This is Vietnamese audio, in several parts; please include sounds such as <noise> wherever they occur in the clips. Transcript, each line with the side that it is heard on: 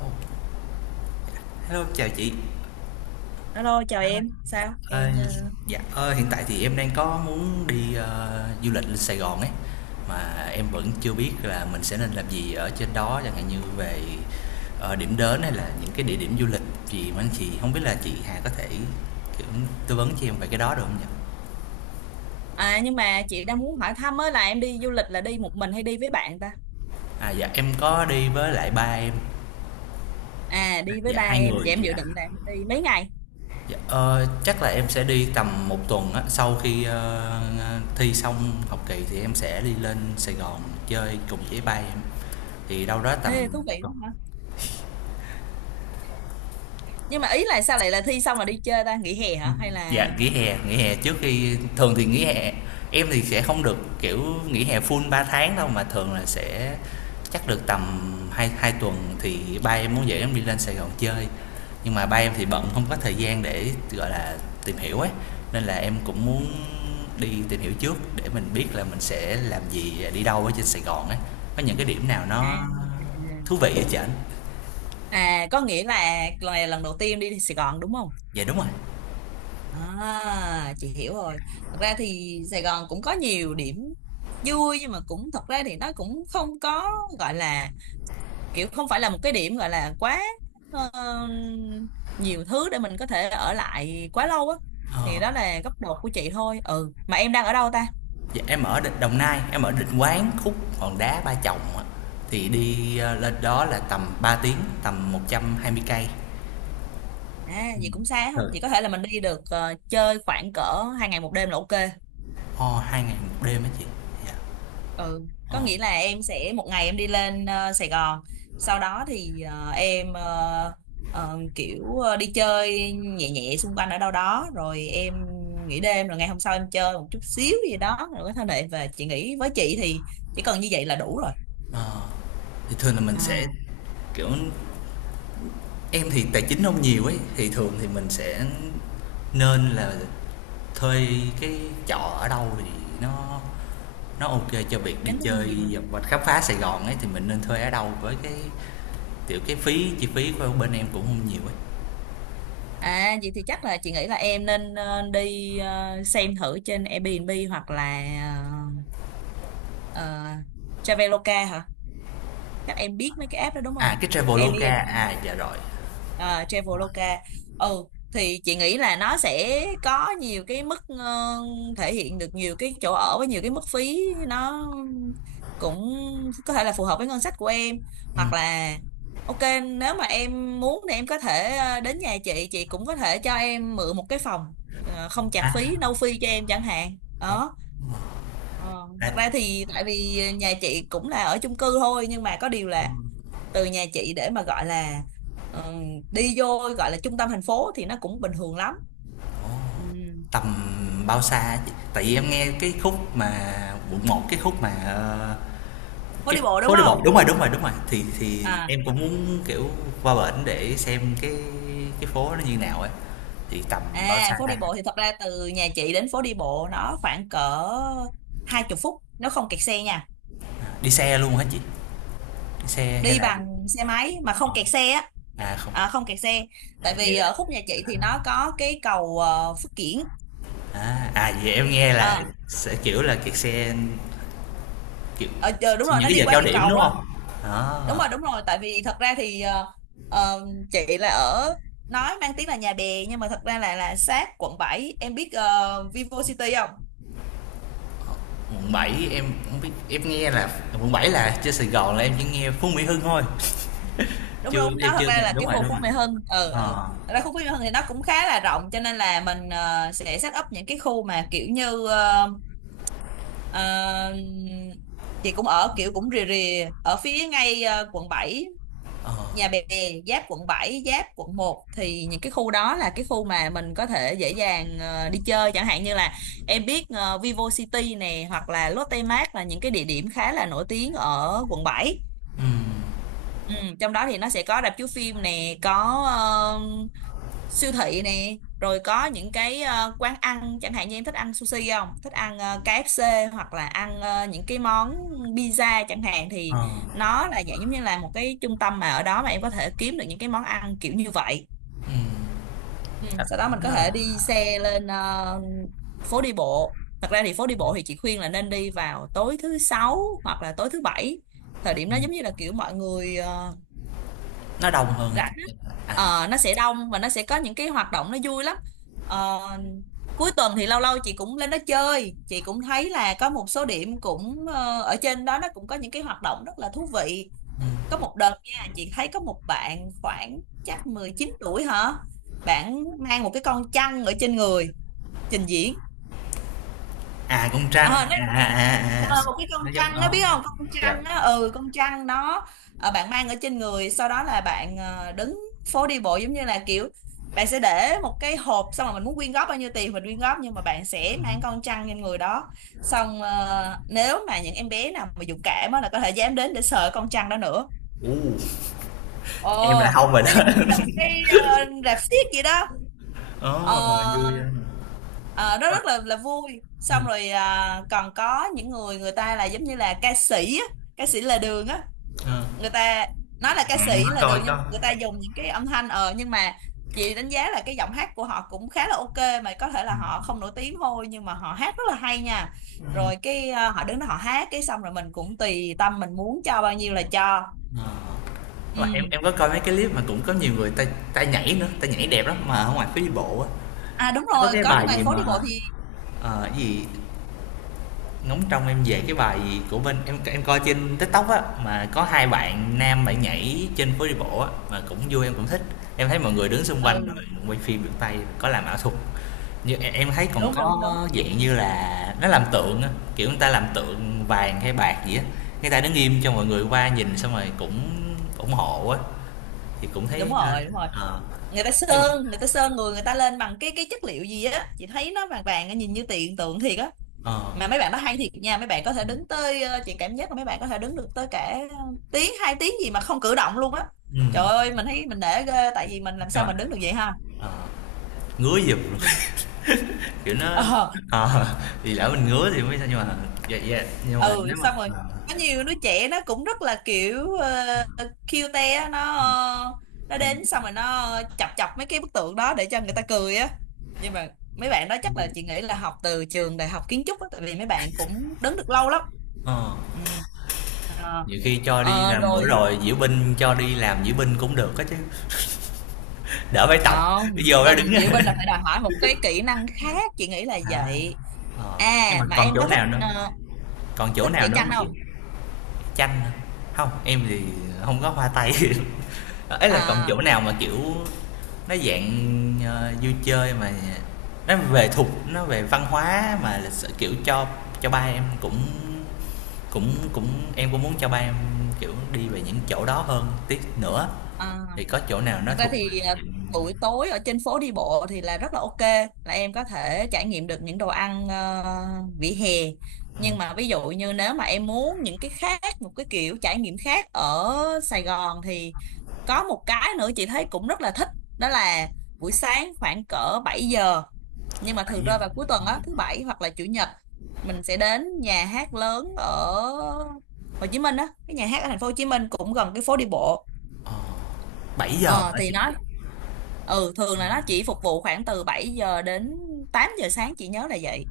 left: Ồ, Hello, chào chị.
right: Alo, chào
left: Đó,
right: em,
left: dạ,
right: sao
left: ờ,
right: em
left: dạ, hiện tại thì em đang có muốn đi du lịch lên Sài Gòn ấy, mà em vẫn chưa biết là mình sẽ nên làm gì ở trên đó, chẳng hạn như về điểm đến hay là những cái địa điểm du lịch gì mà anh chị không biết là chị Hà có thể kiểu tư vấn cho em về cái đó được không nhỉ?
right: à, nhưng mà chị đang muốn hỏi thăm á, là em đi du lịch là đi một mình hay đi với bạn ta?
left: À, dạ em có đi với lại ba em.
right: À, đi với
left: Dạ,
right: ba
left: hai
right: em,
left: người.
right: vậy em dự
left: Dạ.
right: định là em đi mấy ngày?
left: Dạ, chắc là em sẽ đi tầm một tuần á, sau khi thi xong học kỳ thì em sẽ đi lên Sài Gòn chơi cùng với ba em, thì đâu đó tầm
right: Ê, thú vị
left: tuần.
right: quá hả, nhưng mà ý là sao lại là thi xong rồi đi chơi ta, nghỉ hè hả hay
left: Dạ,
right: là...
left: nghỉ hè trước khi thường thì nghỉ hè em thì sẽ không được, kiểu, nghỉ hè full 3 tháng đâu, mà thường là sẽ chắc được tầm hai hai tuần thì ba em muốn dẫn em đi lên Sài Gòn chơi. Nhưng mà ba em thì bận không có thời gian để, gọi là, tìm hiểu ấy, nên là em cũng muốn đi tìm hiểu trước để mình biết là mình sẽ làm gì, à, đi đâu ở trên Sài Gòn ấy. Có những cái điểm nào
right: à,
left: nó thú vị hả chị ảnh?
right: à, có nghĩa là lần này là lần đầu tiên đi Sài Gòn đúng không?
left: Dạ, đúng rồi.
right: À, chị hiểu rồi. Thật ra thì Sài Gòn cũng có nhiều điểm vui, nhưng mà cũng thật ra thì nó cũng không có, gọi là, kiểu không phải là một cái điểm gọi là quá ờ, nhiều thứ để mình có thể ở lại quá lâu á. Thì
left: Ờ.
right: đó là góc độ của chị thôi. Ừ, mà em đang ở đâu ta?
left: Dạ, em ở Đồng Nai, em ở Định Quán, khúc Hòn Đá, Ba Chồng á. Thì đi lên đó là tầm 3 tiếng, tầm 120 cây.
right: À, vậy cũng xa ha,
left: Rồi.
right: vậy có thể là mình đi được chơi khoảng cỡ 2 ngày 1 đêm là ok.
left: Ồ, 2 ngày một đêm á chị. Dạ.
right: Ừ,
left: Ồ.
right: có nghĩa là em sẽ một ngày em đi lên Sài Gòn, sau đó thì em kiểu đi chơi nhẹ nhẹ xung quanh ở đâu đó, rồi em nghỉ đêm, rồi ngày hôm sau em chơi một chút xíu gì đó rồi có thể lại về. Chị nghĩ với chị thì chỉ cần như vậy là đủ rồi.
left: Thì thường là mình sẽ
right: À,
left: kiểu em thì tài chính không nhiều ấy, thì thường thì mình sẽ nên là thuê cái trọ ở đâu thì nó nó ok cho việc đi
right: tính không
left: chơi
right: gì mà.
left: và khám phá Sài Gòn ấy, thì mình nên thuê ở đâu với cái kiểu cái phí, chi phí của bên em cũng không nhiều ấy.
right: À, vậy thì chắc là chị nghĩ là em nên đi xem thử trên Airbnb hoặc là ờ, ờ, Traveloka hả? Chắc em biết mấy cái app đó đúng
left: À,
right: không?
left: cái Traveloka,
right: Airbnb,
left: à dạ rồi.
right: à Traveloka. Ừ, thì chị nghĩ là nó sẽ có nhiều cái mức thể hiện được nhiều cái chỗ ở với nhiều cái mức phí, nó cũng có thể là phù hợp với ngân sách của em, hoặc là ok, nếu mà em muốn thì em có thể đến nhà chị cũng có thể cho em mượn một cái phòng không chạc phí,
left: À,
right: no fee cho em chẳng hạn
left: ủa,
right: đó. Ờ, thật
left: à,
right: ra thì tại vì nhà chị cũng là ở chung cư thôi, nhưng mà có điều là từ nhà chị để mà gọi là ừm, đi vô gọi là trung tâm thành phố thì nó cũng bình thường lắm. Ừm,
left: tầm bao xa chị? Tại vì em nghe cái khúc mà quận một, cái khúc mà
right: phố
left: cái
right: đi bộ đúng
left: phố đi
right: không?
left: bộ, đúng rồi, đúng rồi, đúng rồi. Thì
right: À,
left: em cũng muốn kiểu qua bển để xem cái phố nó như nào ấy. Thì tầm bao
right: à
left: xa
right: phố
left: ta?
right: đi bộ thì thật ra từ nhà chị đến phố đi bộ nó khoảng cỡ hai chục phút, nó không kẹt xe nha.
left: Đi xe luôn hả chị? Đi xe hay
right: Đi
left: là
right: bằng xe máy mà không
left: Ờ,
right: kẹt xe á.
left: à không.
right: À, không kẹt xe.
left: À,
right: Tại
left: vậy
right: vì
left: là
right: ở khúc nhà chị thì nó có cái cầu Phước Kiển.
left: à, à vậy em nghe là
right: Ờ,
left: sẽ kiểu là kẹt xe kiểu
right: ờ, đúng rồi,
left: những
right: nó
left: cái
right: đi
left: giờ
right: qua
left: cao
right: cái
left: điểm
right: cầu
left: đúng
right: á.
left: không?
right: Đúng
left: Đó.
right: rồi, đúng rồi, tại vì thật ra thì ờ, chị là ở, nói mang tiếng là Nhà Bè nhưng mà thật ra là sát quận bảy. Em biết Vivo City không?
left: Quận 7 em không biết, em nghe là quận 7 là trên Sài Gòn là em chỉ nghe Phú Mỹ Hưng thôi. <laughs>
right: Đúng,
left: Chưa,
right: đúng,
left: em
right: nó thật
left: chưa
right: ra
left: nghe,
right: là
left: đúng
right: cái
left: rồi,
right: khu
left: đúng
right: Phú
left: rồi.
right: Mỹ Hưng. Ừ, ừ,
left: ờ
right: thật ra khu Phú Mỹ Hưng thì nó cũng khá là rộng, cho nên là mình sẽ set up những cái khu mà kiểu như ờ, chị cũng ở kiểu cũng rìa rìa ở phía ngay quận 7, Nhà Bè, giáp quận 7, giáp quận 1. Thì những cái khu đó là cái khu mà mình có thể dễ dàng đi chơi, chẳng hạn như là em biết Vivo City nè hoặc là Lotte Mart, là những cái địa điểm khá là nổi tiếng ở quận 7. Ừ, trong đó thì nó sẽ có rạp chiếu phim nè, có siêu thị nè, rồi có những cái quán ăn, chẳng hạn như em thích ăn sushi không, thích ăn KFC hoặc là ăn những cái món pizza chẳng hạn,
left: ờ
right: thì nó là dạng giống như là một cái trung tâm mà ở đó mà em có thể kiếm được những cái món ăn kiểu như vậy. Ừ,
left: À,
right: sau đó mình có
left: nó
right: thể
left: là
right: đi xe lên phố đi bộ. Thật ra thì phố đi bộ thì chị khuyên là nên đi vào tối thứ sáu hoặc là tối thứ bảy. Thời điểm đó giống như là kiểu mọi người
left: nó đông hơn.
right: rảnh á,
left: À,
right: nó sẽ đông và nó sẽ có những cái hoạt động nó vui lắm. Ờ, cuối tuần thì lâu lâu chị cũng lên đó chơi, chị cũng thấy là có một số điểm cũng ở trên đó nó cũng có những cái hoạt động rất là thú vị. Có một đợt nha, chị thấy có một bạn khoảng chắc 19 tuổi hả, bạn mang một cái con chăn ở trên người trình diễn.
left: à con trăng
right: Ờ,
left: à, à, à, à, à,
right: Ờ, một cái con
left: nó giống
right: trăn đó biết
left: đó.
right: không, con
left: Dạ.
right: trăn đó, ừ, con trăn đó bạn mang ở trên người, sau đó là bạn đứng phố đi bộ giống như là kiểu bạn sẽ để một cái hộp, xong rồi mình muốn quyên góp bao nhiêu tiền mình quyên góp, nhưng mà bạn sẽ mang con trăn trên người đó. Xong nếu mà những em bé nào mà dũng cảm á là có thể dám đến để sờ con trăn đó nữa.
left: u
right: Ồ,
left: em là không rồi
right: nó
left: đó.
right: giống
left: <laughs>
right: như là một cái rạp xiếc vậy đó. Ờ,
left: Ồ, vui á.
right: ờ, nó rất là vui.
left: Ừ.
right: Xong rồi à, còn có những người, người ta là giống như là ca sĩ á, ca sĩ là đường á,
left: Ờ.
right: người ta nói là ca
left: Em
right: sĩ là
left: có coi
right: đường nhưng
left: có
right: người ta dùng những cái âm thanh nhưng mà chị đánh giá là cái giọng hát của họ cũng khá là ok, mà có thể là họ không nổi tiếng thôi nhưng mà họ hát rất là hay nha. Rồi cái à, họ đứng đó họ hát cái xong rồi mình cũng tùy tâm mình muốn cho bao nhiêu là cho.
left: mà em
right: Ừ,
left: em có coi mấy cái clip mà cũng có nhiều người ta ta nhảy nữa, ta nhảy đẹp lắm mà ở ngoài phố đi bộ á.
right: à đúng
left: Nó có
right: rồi,
left: cái
right: có nơi
left: bài
right: này
left: gì
right: phố đi
left: mà
right: bộ thì...
left: Ờ, cái gì ngóng trông em về, cái bài của bên em coi trên TikTok á mà có hai bạn nam, bạn nhảy trên phố đi bộ á mà cũng vui em cũng thích. Em thấy mọi người đứng xung quanh
right: Ừ,
left: rồi quay phim, được tay có làm ảo thuật. Như em thấy còn
right: đúng, đúng, đúng.
left: có dạng như là nó làm tượng á, kiểu người ta làm tượng vàng hay bạc gì á. Người ta đứng im cho mọi người qua nhìn xong rồi cũng ủng hộ á thì cũng
right: Đúng
left: thấy
right: rồi, đúng rồi,
left: ờ,
right: người ta
left: nhưng mà
right: sơn, người ta sơn, người người ta lên bằng cái chất liệu gì á, chị thấy nó vàng vàng nhìn như tiền tượng thiệt á. Mà
left: ờ
right: mấy bạn nó hay thiệt nha, mấy bạn có thể đứng tới chị cảm giác là mấy bạn có thể đứng được tới cả tiếng, 2 tiếng gì mà không cử động luôn á.
left: ừ,
right: Trời ơi, mình thấy mình nể ghê, tại vì mình làm
left: nhưng
right: sao
left: mà
right: mình đứng được vậy ha.
left: ngứa giùm luôn.
right: Ừ.
left: Kiểu nó
right: Ờ,
left: ờ, thì lỡ mình ngứa thì mới sao nhưng mà dạ dạ, nhưng mà
right: ừ
left: nếu mà
right: xong rồi có nhiều đứa trẻ nó cũng rất là kiểu cute á, nó nó đến xong rồi nó chọc chọc mấy cái bức tượng đó để cho người ta cười á. Nhưng mà mấy bạn đó chắc là chị nghĩ là học từ trường đại học kiến trúc á, tại vì mấy bạn cũng đứng được lâu lắm.
left: ờ,
right: Ừ. Ờ,
left: nhiều khi cho đi làm bữa
right: rồi
left: rồi diễu binh, cho đi làm diễu binh cũng được á chứ. Đỡ phải tập, bây
right: không, Diệu
left: giờ ra đứng.
right: Bình, Diệu Bình là phải
left: <laughs>
right: đòi hỏi một cái kỹ năng khác chị nghĩ là
left: À.
right: vậy.
left: Ờ, nhưng mà
right: À, mà
left: còn
right: em
left: chỗ
right: có
left: nào nữa? Còn chỗ
right: thích
left: nào
right: vẽ
left: nữa
right: tranh
left: hông chị?
right: không?
left: Chanh hả? Hông, em thì không có hoa tay. <laughs> Ấy là còn chỗ
right: à,
left: nào mà, kiểu, nó dạng, vui chơi mà nó về thuộc, nó về văn hóa mà lịch sử, kiểu, cho ba em cũng cũng cũng em cũng muốn cho ba em, kiểu, đi về những chỗ đó hơn tí nữa,
right: à
left: thì có chỗ nào nó
right: thật ra
left: thuộc
right: thì à,
left: diện
right: buổi tối ở trên phố đi bộ thì là rất là ok, là em có thể trải nghiệm được những đồ ăn vỉa hè. Nhưng mà ví dụ như nếu mà em muốn những cái khác, một cái kiểu trải nghiệm khác ở Sài Gòn thì có một cái nữa chị thấy cũng rất là thích, đó là buổi sáng khoảng cỡ 7 giờ. Nhưng mà
left: 7
right: thường
left: giờ?
right: rơi vào cuối tuần á, thứ bảy hoặc là chủ nhật, mình sẽ đến nhà hát lớn ở Hồ Chí Minh á, cái nhà hát ở thành phố Hồ Chí Minh cũng gần cái phố đi bộ.
left: Ờ, 7 giờ
right: Ờ
left: hả
right: thì
left: chị?
right: nó ừ thường là nó chỉ phục vụ khoảng từ 7 giờ đến 8 giờ sáng, chị nhớ là vậy.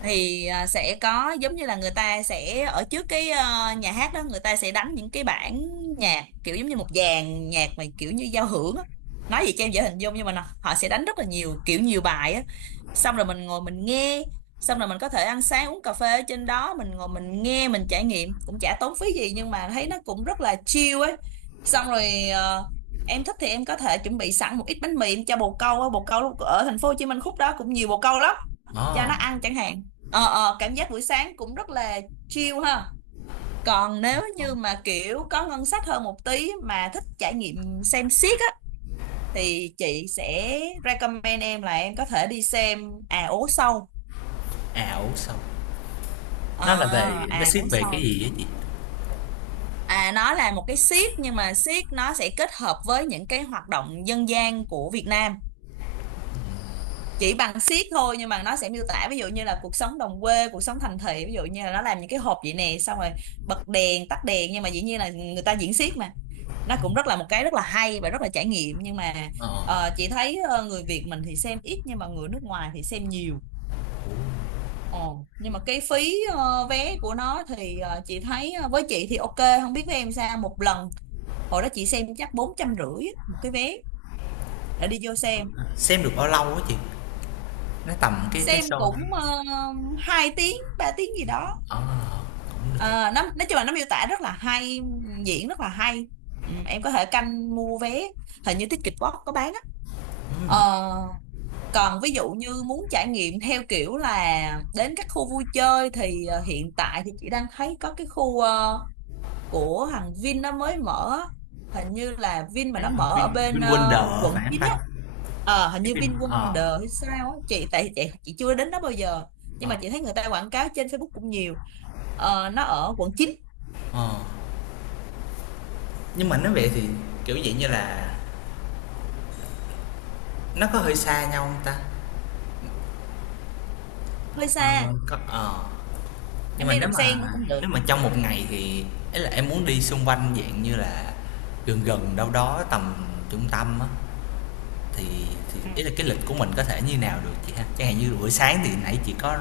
right: Thì sẽ có giống như là người ta sẽ ở trước cái nhà hát đó, người ta sẽ đánh những cái bản nhạc kiểu giống như một dàn nhạc mà kiểu như giao hưởng á, nói gì cho em dễ hình dung. Nhưng mà họ sẽ đánh rất là nhiều kiểu, nhiều bài á, xong rồi mình ngồi mình nghe, xong rồi mình có thể ăn sáng uống cà phê ở trên đó, mình ngồi mình nghe mình trải nghiệm, cũng chả tốn phí gì nhưng mà thấy nó cũng rất là chill ấy. Xong rồi em thích thì em có thể chuẩn bị sẵn một ít bánh mì em cho bồ câu á, bồ câu ở thành phố Hồ Chí Minh khúc đó cũng nhiều bồ câu lắm, cho
left: Ờ,
right: nó ăn chẳng hạn. Ờ, cảm giác buổi sáng cũng rất là chill ha. Còn nếu như mà kiểu có ngân sách hơn một tí mà thích trải nghiệm xem xiếc á, thì chị sẽ recommend em là em có thể đi xem à ố sâu.
left: ảo ủ sao,
right: ờ
left: nó là về, nó
right: à
left: xét
right: ố
left: về cái
right: sâu
left: gì á chị?
right: à, nó là một cái xiếc, nhưng mà xiếc nó sẽ kết hợp với những cái hoạt động dân gian của Việt Nam, chỉ bằng siết thôi, nhưng mà nó sẽ miêu tả ví dụ như là cuộc sống đồng quê, cuộc sống thành thị. Ví dụ như là nó làm những cái hộp vậy nè, xong rồi bật đèn tắt đèn, nhưng mà dĩ nhiên là người ta diễn xiếc mà. Nó cũng rất là một cái rất là hay và rất là trải nghiệm. Nhưng mà
left: Ờ,
right: chị thấy người Việt mình thì xem ít, nhưng mà người nước ngoài thì xem nhiều.
left: ủa,
right: Ồ, nhưng mà cái phí vé của nó thì chị thấy, với chị thì ok, không biết với em sao. Một lần hồi đó chị xem chắc 450 một cái vé để đi vô xem.
left: xem được bao lâu á chị? Nó tầm cái
right: Xem
left: show
right: cũng 2 tiếng 3 tiếng gì đó.
left: ờ, cũng được.
right: Ờ, nó nói chung là nó miêu tả rất là hay, diễn rất là hay. Ừ, em có thể canh mua vé, hình như Ticketbox có bán á. Ờ,
left: Ừm,
right: còn ví dụ như muốn trải nghiệm theo kiểu là đến các khu vui chơi thì hiện tại thì chị đang thấy có cái khu của thằng Vin nó mới mở á. Hình như là Vin mà
left: cái
right: nó mở
left: Vin,
right: ở bên
left: VinWonder á phải
right: quận
left: hông
right: 9
left: ta?
right: á. Ờ, hình
left: Cái
right: như
left: Vin
right: Vin Quân
left: ờ,
right: Đờ hay sao á, chị tại chị chưa đến đó bao giờ, nhưng
left: ờ,
right: mà chị thấy người ta quảng cáo trên Facebook cũng nhiều. Ờ, nó ở quận 9.
left: ờ.
right: Ừ.
left: Nhưng mà nếu về thì, kiểu, vậy như là, nó có hơi xa nhau không ta?
right: Hơi
left: Ờ,
right: xa,
left: có ờ. Nhưng
right: em
left: mà
right: đi
left: nếu
right: đầm
left: mà
right: sen nó cũng được.
left: trong một ngày thì ấy là em muốn đi xung quanh dạng như là gần gần đâu đó tầm trung tâm á, thì thì
right: à,
left: ý là cái lịch của mình có thể như nào được chị ha? Chẳng hạn như buổi sáng thì nãy chị có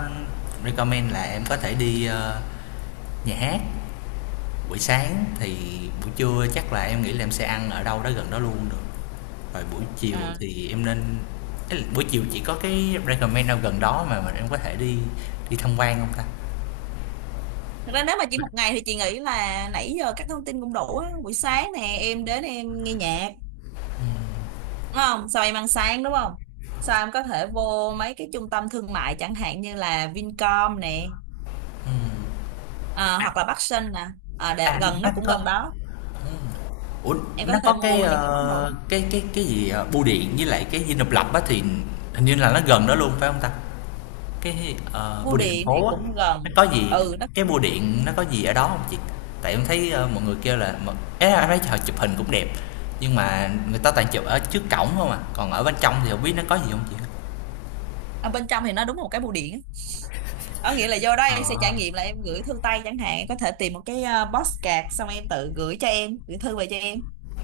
left: recommend là em có thể đi, nhà hát buổi sáng, thì buổi trưa chắc là em nghĩ là em sẽ ăn ở đâu đó gần đó luôn được. Rồi buổi chiều
right: à.
left: thì em nên ý là buổi chiều chị có cái recommend nào gần đó mà em có thể đi đi tham quan không ta?
right: Thật ra nếu mà chỉ một ngày thì chị nghĩ là nãy giờ các thông tin cũng đủ á. Buổi sáng nè em đến em nghe nhạc đúng không, sau em ăn sáng đúng không, sau em có thể vô mấy cái trung tâm thương mại chẳng hạn như là Vincom nè, hoặc là Bắc Sơn nè,
left: À,
right: gần, nó
left: nó
right: cũng
left: có.
right: gần đó,
left: Ủa,
right: em
left: nó
right: có thể
left: có cái
right: mua những cái món đồ.
left: cái cái gì bưu điện với lại cái Dinh Độc Lập á, thì hình như là nó gần đó luôn phải không ta? Cái
right: Bưu
left: bưu điện thành
right: điện thì
left: phố á
right: cũng
left: nó
right: gần,
left: có gì,
right: ừ nó
left: cái
right: cũng
left: bưu điện nó có gì ở đó không chị? Tại em thấy mọi người kêu là ấy là em thấy họ chụp hình cũng đẹp, nhưng mà người ta toàn chụp ở trước cổng không, à còn ở bên trong thì không biết nó có gì không chị?
right: ở bên trong thì nó đúng một cái bưu điện á. Có nghĩa là vô đó
left: Ờ.
right: em sẽ trải nghiệm là em gửi thư tay chẳng hạn, có thể tìm một cái box card xong em tự gửi cho em, gửi thư về cho em.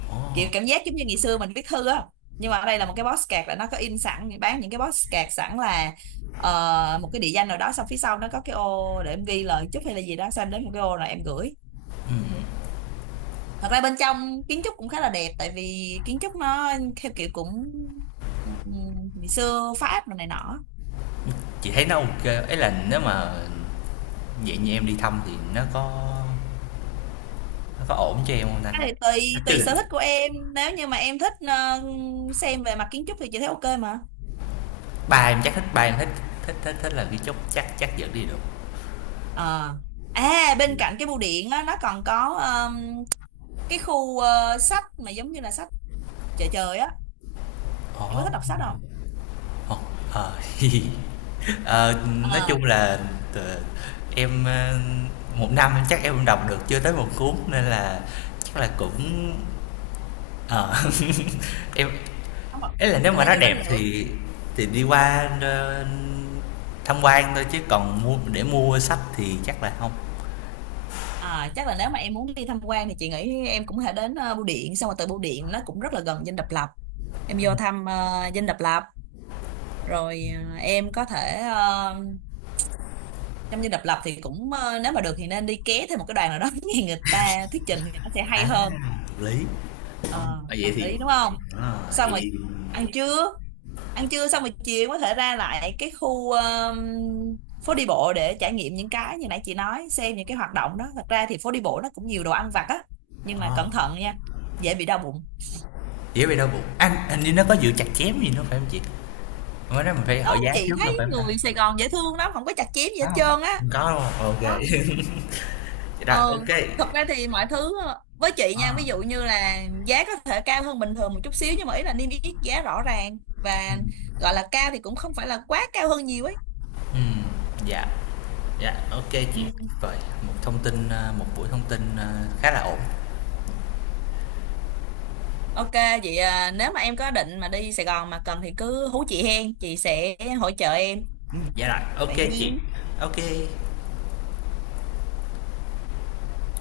left: Ồ,
right: Kiểu cảm giác giống như ngày xưa mình viết thư á. Nhưng mà ở đây là một cái box card là nó có in sẵn, bán những cái box card sẵn là một cái địa danh nào đó, xong phía sau nó có cái ô để em ghi lời chúc hay là gì đó, xong em đến một cái ô rồi em gửi. Thật ra bên trong kiến trúc cũng khá là đẹp, tại vì kiến trúc nó theo kiểu cũng ngày xưa Pháp rồi này nọ.
left: chị thấy nó ok ấy là nếu mà vậy như em đi thăm thì nó có ổn cho em không ta?
right: Cái này tùy
left: Cái
right: tùy sở
left: lịch.
right: thích của em. Nếu như mà em thích xem về mặt kiến trúc thì chị thấy ok mà.
left: Bà em chắc thích, ba em thích thích thích thích là cái chốt, chắc chắc dẫn đi được.
right: Ờ. À, bên cạnh cái bưu điện á, nó còn có cái khu sách mà giống như là sách chợ trời á, em có
left: Ồ.
right: thích đọc sách không?
left: Ồ, ờ. <laughs> Ờ, nói
right: ờ
left: chung là t em, 1 năm em chắc em đọc được chưa tới một cuốn, nên là chắc là cũng ờ, <laughs> em
right: Không ạ.
left: ấy là
right: Thì
left: nếu
right: có
left: mà
right: thể
left: nó
right: vô đó
left: đẹp
right: lựa.
left: thì đi qua, tham quan thôi chứ còn mua, để mua sách thì chắc là không.
right: À, chắc là nếu mà em muốn đi tham quan thì chị nghĩ em cũng có thể đến bưu điện, xong rồi từ bưu điện nó cũng rất là gần Dinh Độc Lập, em vô thăm Dinh Độc Lập, rồi em có thể, trong như độc lập thì cũng nếu mà được thì nên đi ké thêm một cái đoàn nào đó <laughs> nghe người ta thuyết trình thì nó sẽ hay
left: À,
right: hơn.
left: hợp lý. Ồ,
right: Ờ,
left: vậy
right: hợp
left: thì
right: lý đúng không.
left: à,
right: Xong rồi
left: vậy
right: ăn trưa, ăn trưa xong rồi chiều có thể ra lại cái khu phố đi bộ để trải nghiệm những cái như nãy chị nói, xem những cái hoạt động đó. Thật ra thì phố đi bộ nó cũng nhiều đồ ăn vặt á, nhưng mà
left: Ờ,
right: cẩn thận nha, dễ bị đau bụng.
left: dĩa về đau bụng. Anh như nó có dự chặt chém gì nữa phải không chị? Mới đó mình phải
right: Đúng
left: hỏi
right: không,
left: giá
right: chị
left: trước nữa
right: thấy
left: phải không ta?
right: người Sài Gòn dễ thương lắm, không có chặt chém gì
left: Có
right: hết
left: không?
right: trơn á.
left: Hông có, đúng hông? Ô. <laughs>
right: Không.
left: Vậy rồi,
right: Ờ,
left: ok.
right: thật ra thì mọi thứ với chị
left: Ờ,
right: nha, ví dụ như là giá có thể cao hơn bình thường một chút xíu, nhưng mà ý là niêm yết giá rõ ràng, và
left: ừm,
right: gọi là cao thì cũng không phải là quá cao hơn nhiều ấy.
left: ừm, dạ, dạ, ok chị.
right: Ừ.
left: Rồi, một buổi thông tin, khá là ổn.
right: Ok, vậy à, nếu mà em có định mà đi Sài Gòn mà cần thì cứ hú chị hen, chị sẽ hỗ trợ em. Ừ,
left: Dạ rồi,
right: tự
left: ok chị,
right: nhiên.
left: ok